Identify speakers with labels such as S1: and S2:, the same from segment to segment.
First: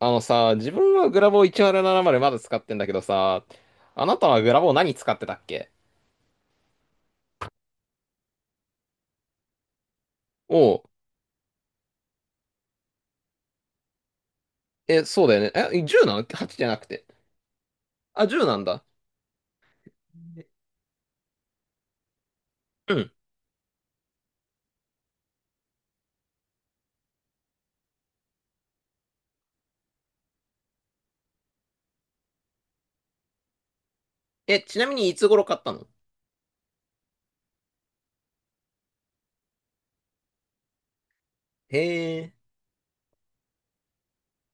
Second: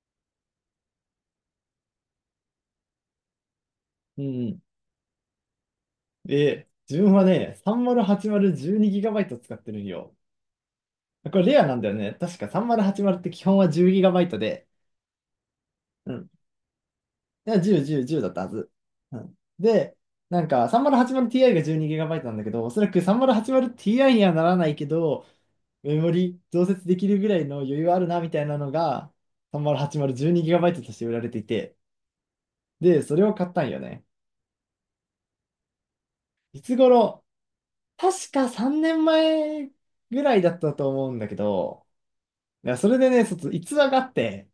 S1: あのさ、自分はグラボー1070まるななまるまだ使ってんだけどさ、あな
S2: う
S1: たはグラ
S2: ん。
S1: ボー何使ってたっけ？
S2: で、自分はね、308012GB 使ってるんよ。
S1: おう。
S2: これレアなんだよね。確か3080って基本は 10GB で、
S1: え、そうだよね。え、10な
S2: う
S1: の？
S2: ん。
S1: 8 じゃなくて。
S2: いや10、10、10
S1: あ、
S2: だった
S1: 10
S2: は
S1: なん
S2: ず。
S1: だ。
S2: うん。で、3080Ti が 12GB なんだけど、おそら
S1: う
S2: く
S1: ん。
S2: 3080Ti にはならないけど、メモリ増設できるぐらいの余裕あるなみたいなのが 308012GB として売られていて、で、それを買ったんよね。
S1: え、ちなみにいつ頃買ったの？
S2: いつ頃、確か3年前ぐらいだったと思うんだけ
S1: へ
S2: ど、
S1: え。
S2: いや、それでね、逸話があって、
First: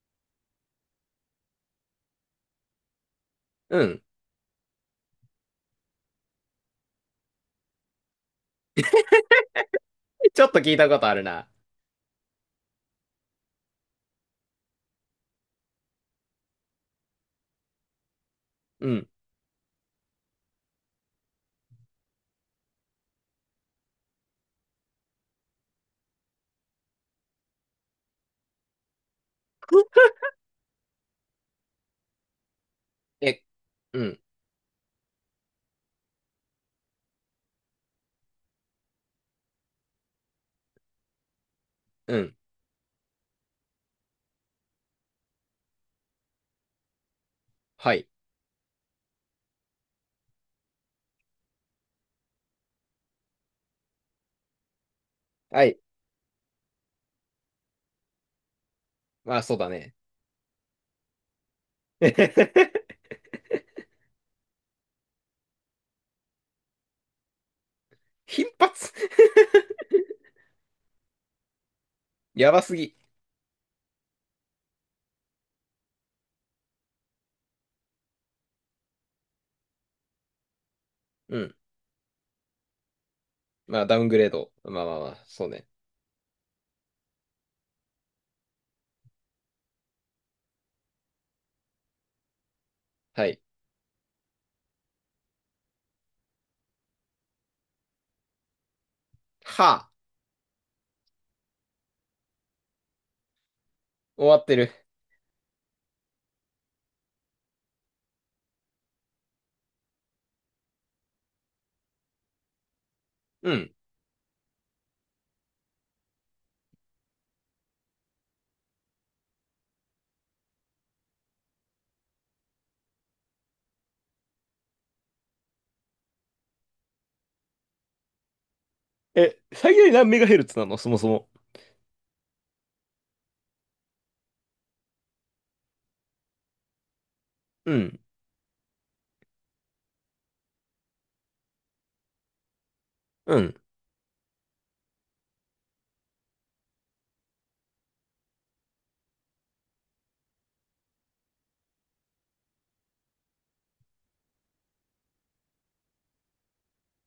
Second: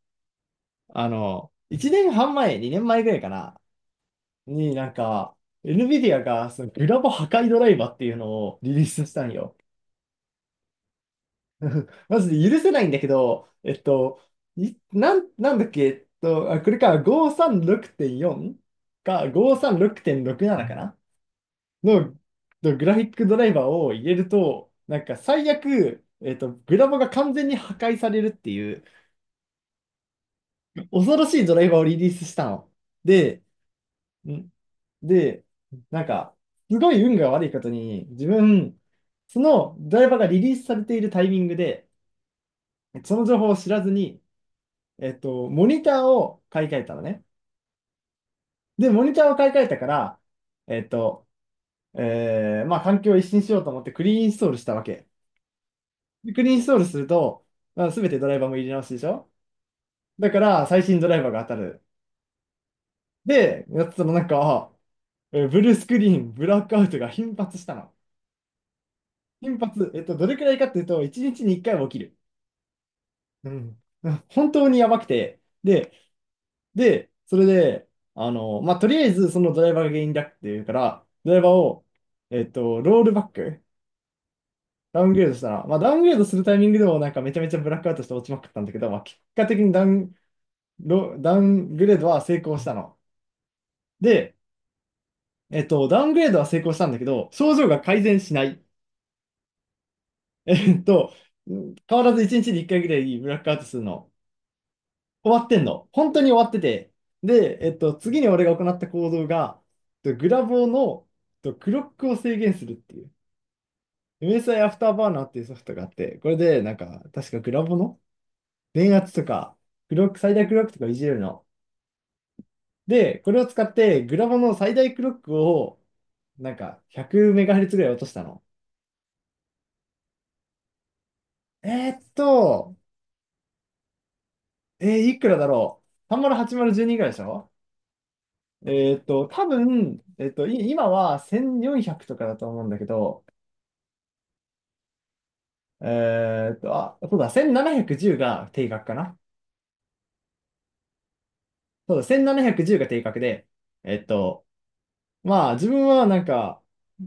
S2: 1年半前、2年前ぐらいかな、
S1: うん。
S2: になんか、NVIDIA がそのグラボ破壊ドライバーっていうのをリリースしたんよ。
S1: ちょっと聞いたことあるな。
S2: マジで許せないんだけど、いなん、なんだっけ、あ、これか、536.4
S1: うん。
S2: か、536.67かなの、のグラフィックドライバーを入れると、なんか最悪、グラボが完全に破壊されるっていう、恐ろしいドライバーをリリースしたの。
S1: え、
S2: で、
S1: うん、
S2: んで、なんか、すごい運が悪いことに、自分、そのドライバーがリリースされているタイミングで、
S1: うん。
S2: その情報を知らずに、モニターを買い替えたのね。
S1: はい。
S2: で、モニターを買い替えたから、えっと、環境を一新しようと思ってクリーンインストールしたわけ。
S1: はい。
S2: でクリーンインストールすると、まあ、全てドライバーも入れ直しでしょ。
S1: まあ、そうだね。
S2: だから、最新ドライバーが当たる。で、やってたらなんか、ブルースクリーン、ブラックアウトが頻発したの。
S1: 頻発。
S2: 頻発、どれくらいかっていうと、1日に1回は起きる。
S1: やばすぎ。
S2: うん。うん、本当にやばくて。で、それで、あの、まあ、とりあえずそのドライバーが原因だっていうから、ド
S1: う
S2: ライバー
S1: ん。
S2: を、ロールバック、
S1: まあ、ダウングレード。まあまあ
S2: ダ
S1: ま
S2: ウング
S1: あ、
S2: レードし
S1: そう
S2: たら、
S1: ね。
S2: まあ、ダウングレードするタイミングでもなんかめちゃめちゃブラックアウトして落ちまくったんだけど、まあ、結果的にダウングレードは成功したの。
S1: はい。
S2: で、ダウングレードは成功したんだけど、症状が改善しない。
S1: はあ。
S2: えっと、変わらず1日に1回ぐらいブラックアウトするの。
S1: 終わってる。
S2: 終わってんの。本当に終わってて。で、次に俺が行った行動が、グラボーの、クロックを制限するっていう。
S1: うん。
S2: MSI アイアフターバーナーっていうソフトがあって、これで、なんか、確かグラボーの電圧とか、クロック、最大クロックとかいじれるの。で、これを使って、グラボーの最大クロックを、なんか、100MHz ぐらい落としたの。
S1: え、最大何メガヘルツなのそもそも？
S2: えーっと、いくらだろう？ 308012 ぐらいでしょ。
S1: うん、
S2: えーっと、多分、えーっと、今は1400とかだと思うんだけど、
S1: うん、
S2: あ、そうだ、1710が定格かな。そうだ、1710が定格で、えっと、まあ、自分はなんか、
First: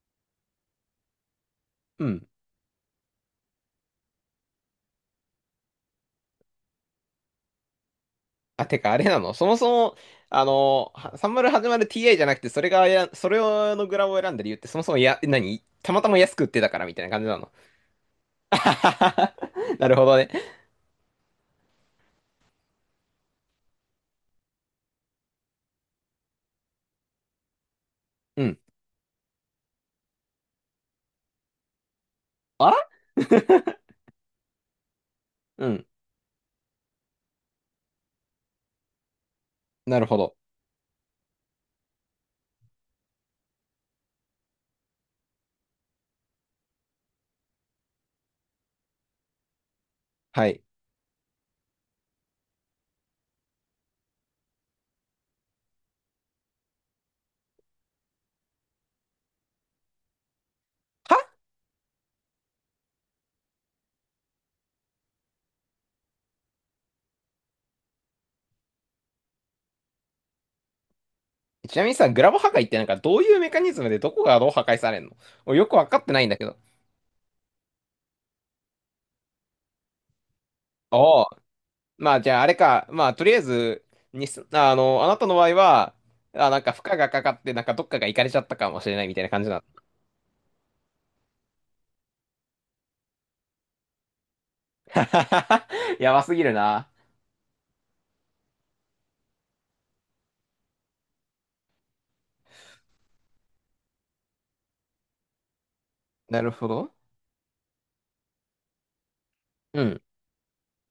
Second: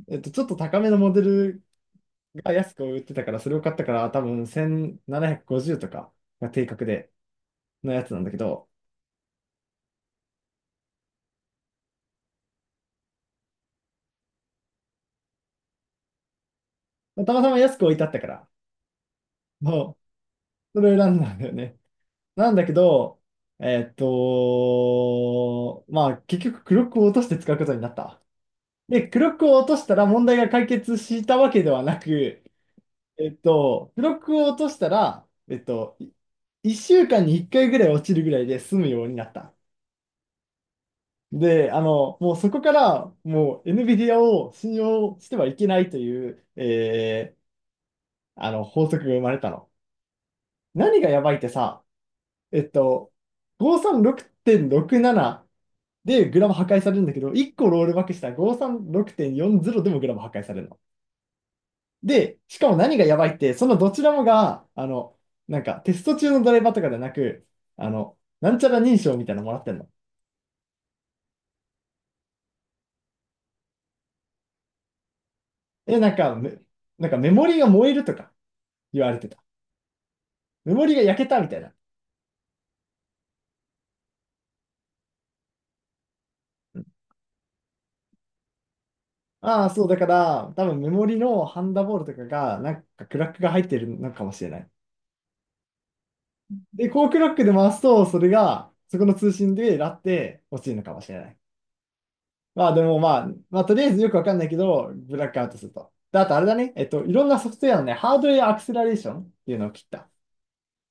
S2: ちょっと高めのモデル
S1: うん。
S2: が安く売ってたから、それを買ったから、多分1750とかが定格で、のやつなんだけ
S1: あ、
S2: ど、
S1: てか、あれなのそもそも、あの、30始まる TI じゃなくて、それのグラボを選んだ理由って、そもそもや、何たまたま安く売ってたからみたいな感
S2: まあ
S1: じ
S2: た
S1: な
S2: また
S1: の。
S2: ま安く置いてあったから、
S1: あはははなる
S2: も
S1: ほどね。
S2: う、それを選んだんだよね。なんだけど、まあ、結局、クロックを落として使うことになった。
S1: うん。
S2: で、クロックを落としたら問題が解決したわけではなく、
S1: あ
S2: 記録を落としたら、
S1: うん。
S2: 1週間に1回ぐらい落ちるぐらいで済むようになった。
S1: なるほど。
S2: で、あの、もうそこから、もう NVIDIA を信用してはいけないという、法則が生まれたの。
S1: はい。
S2: 何がやばいってさ、えっと、536.67でグラム破壊されるんだけど、1個ロールバックしたら536.40でもグラム破壊されるの。
S1: は
S2: で、しかも何がやばいって、そのどちらもが、あの、なんかテスト中のドライバーとかではなく、あの、なんちゃら認証みたいなのもらってんの。
S1: ちなみにさ、グラボ破壊ってなんかどういうメカニズムでどこがどう破壊されんの？俺よくわか
S2: え、
S1: って
S2: なん
S1: ないん
S2: か、
S1: だけど。
S2: め、なんかメモリが燃えるとか言われてた。メモリが
S1: お
S2: 焼
S1: あ。
S2: けたみたいな。
S1: まあ、じゃああれか。まあ、とりあえず、にす、ああの、あなたの場合は、あ、なんか負荷がかかって、なんかどっかが行かれちゃったかもしれないみたいな感じなの。
S2: ああ、そう、だから、多分メモリのハンダボールとかが、なんかクラックが入ってるのかもしれない。
S1: やばすぎるな。
S2: で、こうクラックで回すと、それが、そこの通信でラって落ちるのかもしれない。まあでもまあ、まあとりあえずよくわかんないけど、ブラックアウトすると。で、あとあ
S1: な
S2: れ
S1: る
S2: だ
S1: ほ
S2: ね。
S1: ど。
S2: いろんなソフトウェアのね、ハードウェアアクセラレーションっていうのを
S1: う
S2: 切った。
S1: ん。
S2: こ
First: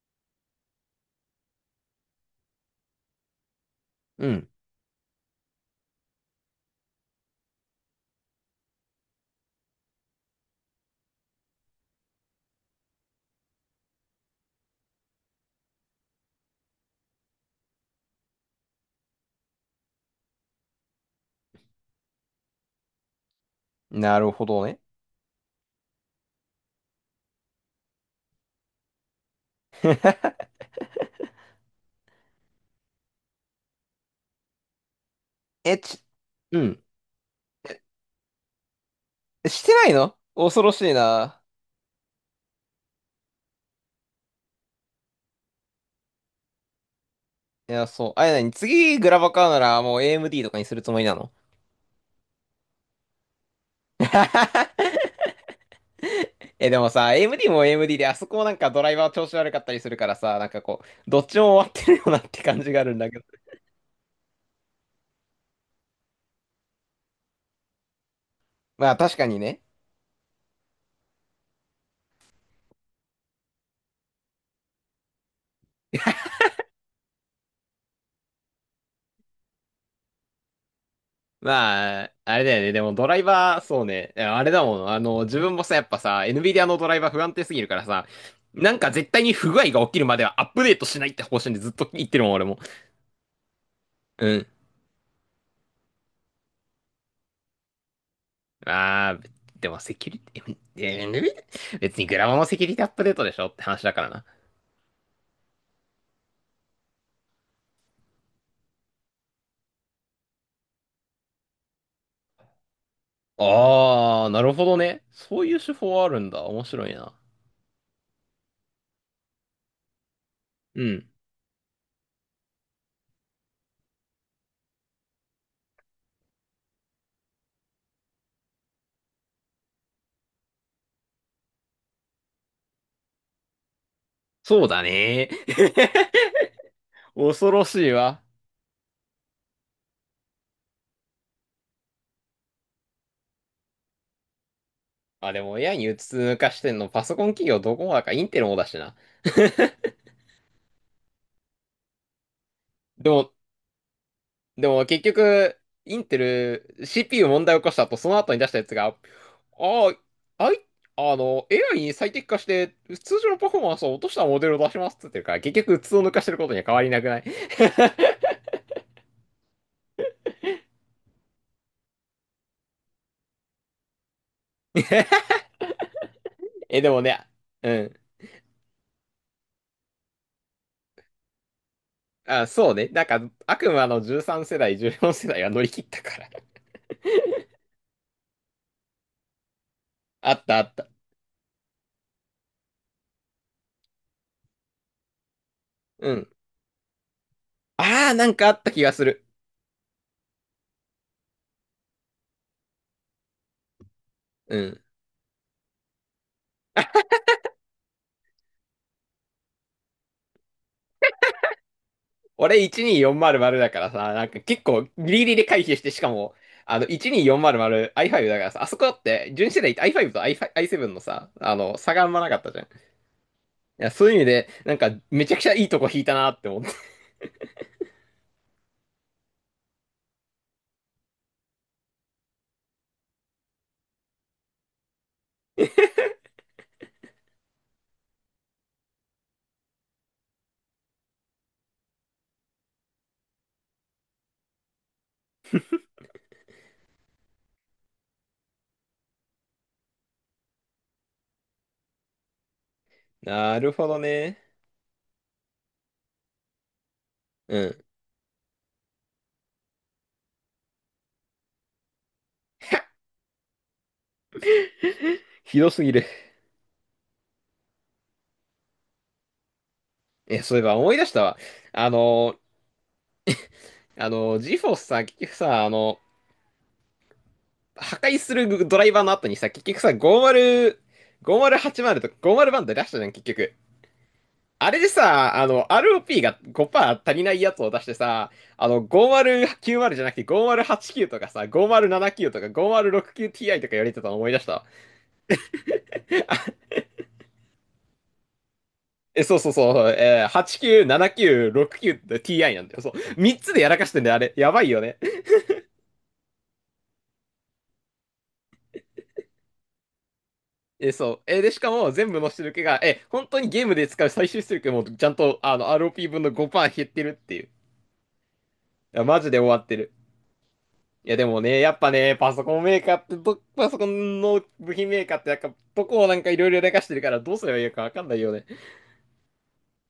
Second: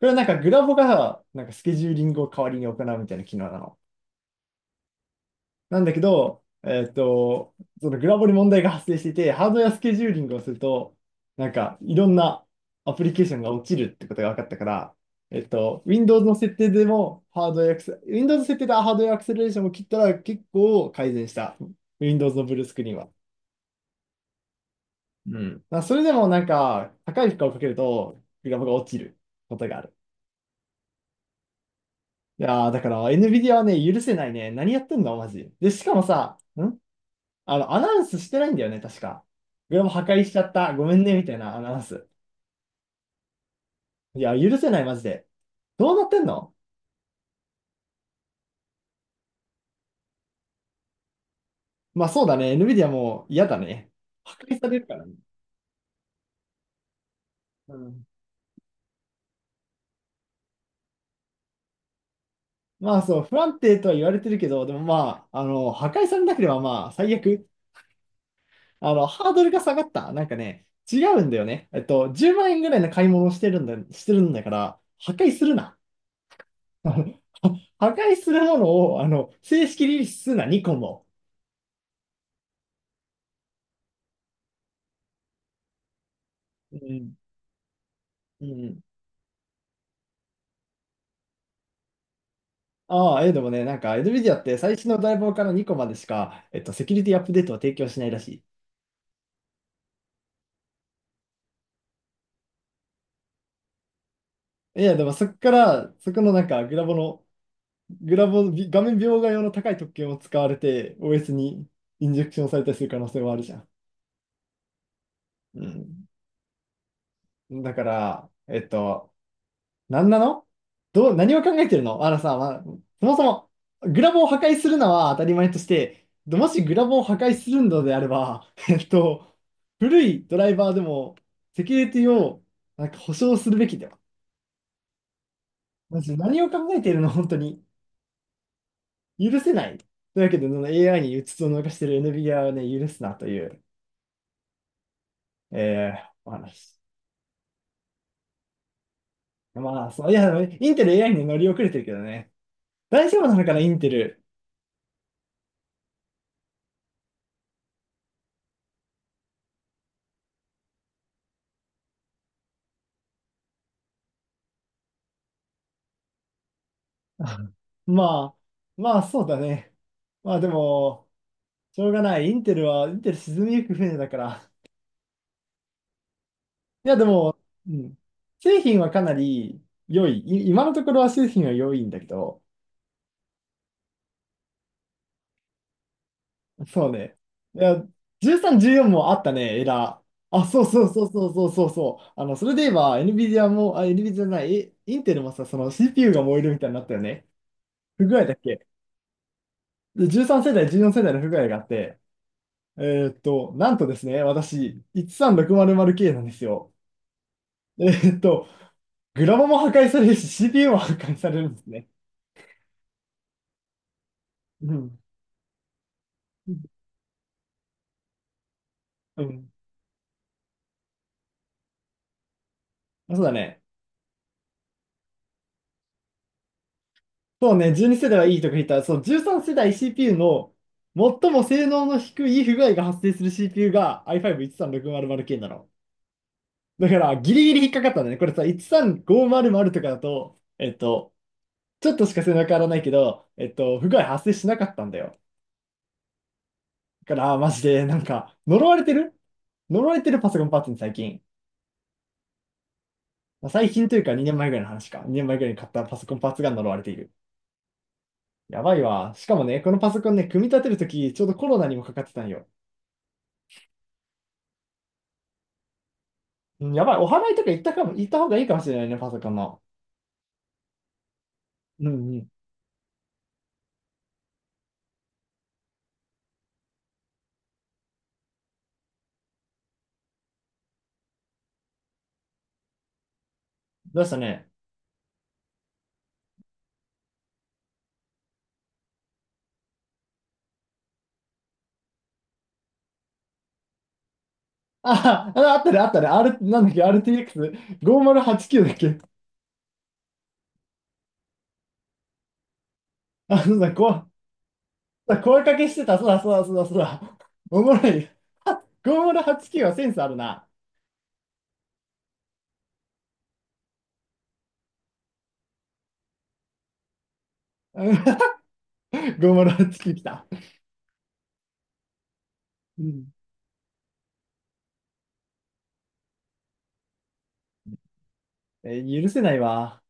S2: れはなんかグラボが、なんかスケジューリングを代わりに行うみたいな機能なの。
S1: うん。
S2: なんだけど、そのグラボに問題が発生していて、ハードウェアスケジューリングをすると、なんかいろんなアプリケーションが落ちるってことが分かったから、Windows の設定でもハードウェアアクセ、Windows の設定でハードウェアアクセラレーションを切ったら結構改善した。Windows のブルースクリーンは。
S1: なるほどね。
S2: うん。まあそれでもなんか、高い負荷をかけると、グラフが落ちることがある。いやー、だから NVIDIA はね、許せないね。何やってんのマジ。で、
S1: え、
S2: しかもさ、
S1: うん。
S2: あの、アナウンスしてないんだよね、確か。
S1: して
S2: グラ
S1: な
S2: フ
S1: い
S2: 破
S1: の
S2: 壊しちゃっ
S1: 恐ろ
S2: た。
S1: し
S2: ご
S1: い
S2: めんね、みたい
S1: な。
S2: なアナウンス。いや、許せない、マジで。どうなってんの？
S1: いや、そう。あれ何次グラバ買うならもう AMD とかにするつもりなの？
S2: まあ、そうだね。NVIDIA も嫌だね。破壊されるか らね。
S1: え、でもさ、AMD も
S2: う
S1: AMD で、
S2: ん。
S1: あそこもなんかドライバー調子悪かったりするからさ、なんかこう、どっちも終わってるよなって感じがあるん
S2: まあ
S1: だけ
S2: そう、
S1: ど。
S2: 不安定とは言われてるけど、でもまあ、あの、破壊されなければまあ、最悪。
S1: ま
S2: あ
S1: あ
S2: の、
S1: 確か
S2: ハー
S1: に
S2: ドルが
S1: ね。
S2: 下がった。なんかね、違うんだよね。10万円ぐらいの買い物をしてるんだ、してるんだから、破壊するな。破壊するものを、あの、正式リリースするな、ニコンも。
S1: まあ、あれだよね。でもドライバー、そうね。いやあれだもん。あの、自分もさ、やっぱさ、NVIDIA の
S2: う
S1: ドライバー
S2: ん。
S1: 不安定すぎるからさ、
S2: う
S1: なん
S2: ん。
S1: か絶対に不具合が起きるまではアップデートしないって方針でずっと言ってるもん、俺も。
S2: ああ、でもね、なんか、
S1: う
S2: NVIDIA っ
S1: ん。
S2: て最新のドライバーからニコンまでしか、セキュリティアップデートは提供しないらし
S1: ああ、でもセキュリティ、エヌビディア別にグラボのセキュリティアップデートでしょって話だからな。
S2: い。いや、でもそこから、そこのなんか、グラボの、グラボ、び画面描画用の高い特権を使われて、OS にインジェクションされたりする可能性もあるじゃん。
S1: ああ、なるほどね。そういう
S2: う
S1: 手法
S2: ん。
S1: あるんだ。面白いな。
S2: だから、なんなの。
S1: うん。
S2: どう、何を考えてるの。あのさ、まあ、そもそも、グラボを破壊するのは当たり前として、もしグラボを破壊するのであれば、古いドライバーでも、セキュリティを、なんか保証するべきだよ。
S1: そうだね。
S2: マ ジ、何を考えているの本当
S1: 恐
S2: に。
S1: ろしいわ。
S2: 許せない。というわけで、その AI にうつつを抜かしている NVIDIA をね、許すなという、
S1: あ、でも AI にうつ
S2: お
S1: 抜かして
S2: 話。
S1: んの、パソコン企業どこもだからインテルもだしな。
S2: まあ、そう、いや、インテル AI に乗り遅れてるけどね。
S1: で
S2: 大丈夫
S1: も、
S2: なのかな、インテル。
S1: でも結局、インテル、CPU 問題を起こした後、その後に出したやつが、ああ、あい、あの、AI に最適化して、通常のパフォーマンスを落としたモデルを出しますって言ってるから、結局、うつを抜かしてることには変わりなくない？
S2: ままあ、そうだね。まあでも、しょうがない。インテル沈みゆく船だから。
S1: え、
S2: い
S1: で
S2: や
S1: も
S2: で
S1: ね、
S2: も、
S1: う
S2: うん。
S1: ん。
S2: 製品はかなり良い。今のところは製品は良いんだけど、
S1: あ、そうね。なんか、悪魔の13世代、14世代は乗り切ったから。
S2: そうね。いや、13、14もあったね、エラー。
S1: あっ
S2: あ、
S1: たあ
S2: そう
S1: っ
S2: そう
S1: た。
S2: そうそうそうそうそう。あの、それで言えば、NVIDIA も、あ、NVIDIA じゃない、インテルもさ、その
S1: う
S2: CPU が
S1: ん。
S2: 燃えるみたいになったよね。不
S1: ああ、
S2: 具合
S1: なん
S2: だっ
S1: かあっ
S2: け？
S1: た気がする。
S2: 13 世代、14世代の不具合があって、なんとですね、
S1: う
S2: 私、
S1: ん。
S2: 13600K なんですよ。えーっと、グラボも破壊されるし、CPU も破壊されるんですね。
S1: 俺12400だからさ、なんか結
S2: う
S1: 構ギ
S2: ん。
S1: リギリで回避して、しかも、あの、12400、i5 だからさ、あそこだっ
S2: う
S1: て純
S2: ん。
S1: 正で i5 と i 7のさ、あの、差があんまなかったじゃん。い
S2: そうだね。
S1: や、そういう意味で、なんか、めちゃくちゃいいとこ引いたなって思った。
S2: そうね、12世代はいいとか言ったら、その13世代 CPU の最も性能の低い不具合が発生する CPU が i5-13600K なの。だから、ギリギリ引っかかったんだね。これさ、13500とかだと、ちょっとしか背中変わらないけど、不具合発生しなかったんだよ。だから、マジで、なんか、呪われてるパソコンパーツに最近。まあ
S1: な
S2: 最
S1: るほ
S2: 近と
S1: ど
S2: いうか2
S1: ね。
S2: 年前ぐらいの話か。2年前ぐらいに買ったパソコンパーツが呪われている。
S1: うん。
S2: やばいわ。しかもね、このパソコンね、組み立てるとき、ちょうどコロナにもかかってたんよ。
S1: ひどすぎる。
S2: うん、やばい。お祓いとか行ったかも、行った方がいいかもしれないね、パソコンの。
S1: え、そういえば思い出したわ。あ
S2: うんうん。
S1: の、あの、ジフォ r さ、結局さ、あの、破壊するドライバーの後にさ、結局さ、50、5080とか50バンド出したじゃん、結局。
S2: どうしたね。
S1: あれでさ、あの、ROP が5%足りないやつを出してさ、あの、5090じゃなくて5089とかさ、5079とか 5069Ti とかやれてたの思い出した。
S2: あ、ああったね、あったね。なんだっけ、RTX5089 だっけ。
S1: え、そうそうそう、89、79、69って Ti なんだよ。そう。3
S2: あ、
S1: つ
S2: そう
S1: でや
S2: だ、
S1: らかしてんだ
S2: こ
S1: よ、あれ。やばいよね。
S2: う声かけしてた。そうだ、そうだ、そうだ、そうだ。おもろい。5089はちきゅうはセンスあるな。
S1: え、そう。え、で、しかも全部の出力が、え、本当にゲームで使う最終出力もちゃんと、あの、ROP 分の5%減ってるっていう。
S2: うん
S1: いや マジ
S2: ロー
S1: で
S2: マ
S1: 終
S2: の
S1: わってる。
S2: 月来た。
S1: いやでもね、やっぱね、パソコンメ
S2: う
S1: ーカーっ
S2: ん。
S1: てパソコンの部品メーカーってなんか、どこをなんかいろいろ流してるからどうすればいいかわかんないよね。
S2: 許せないわ。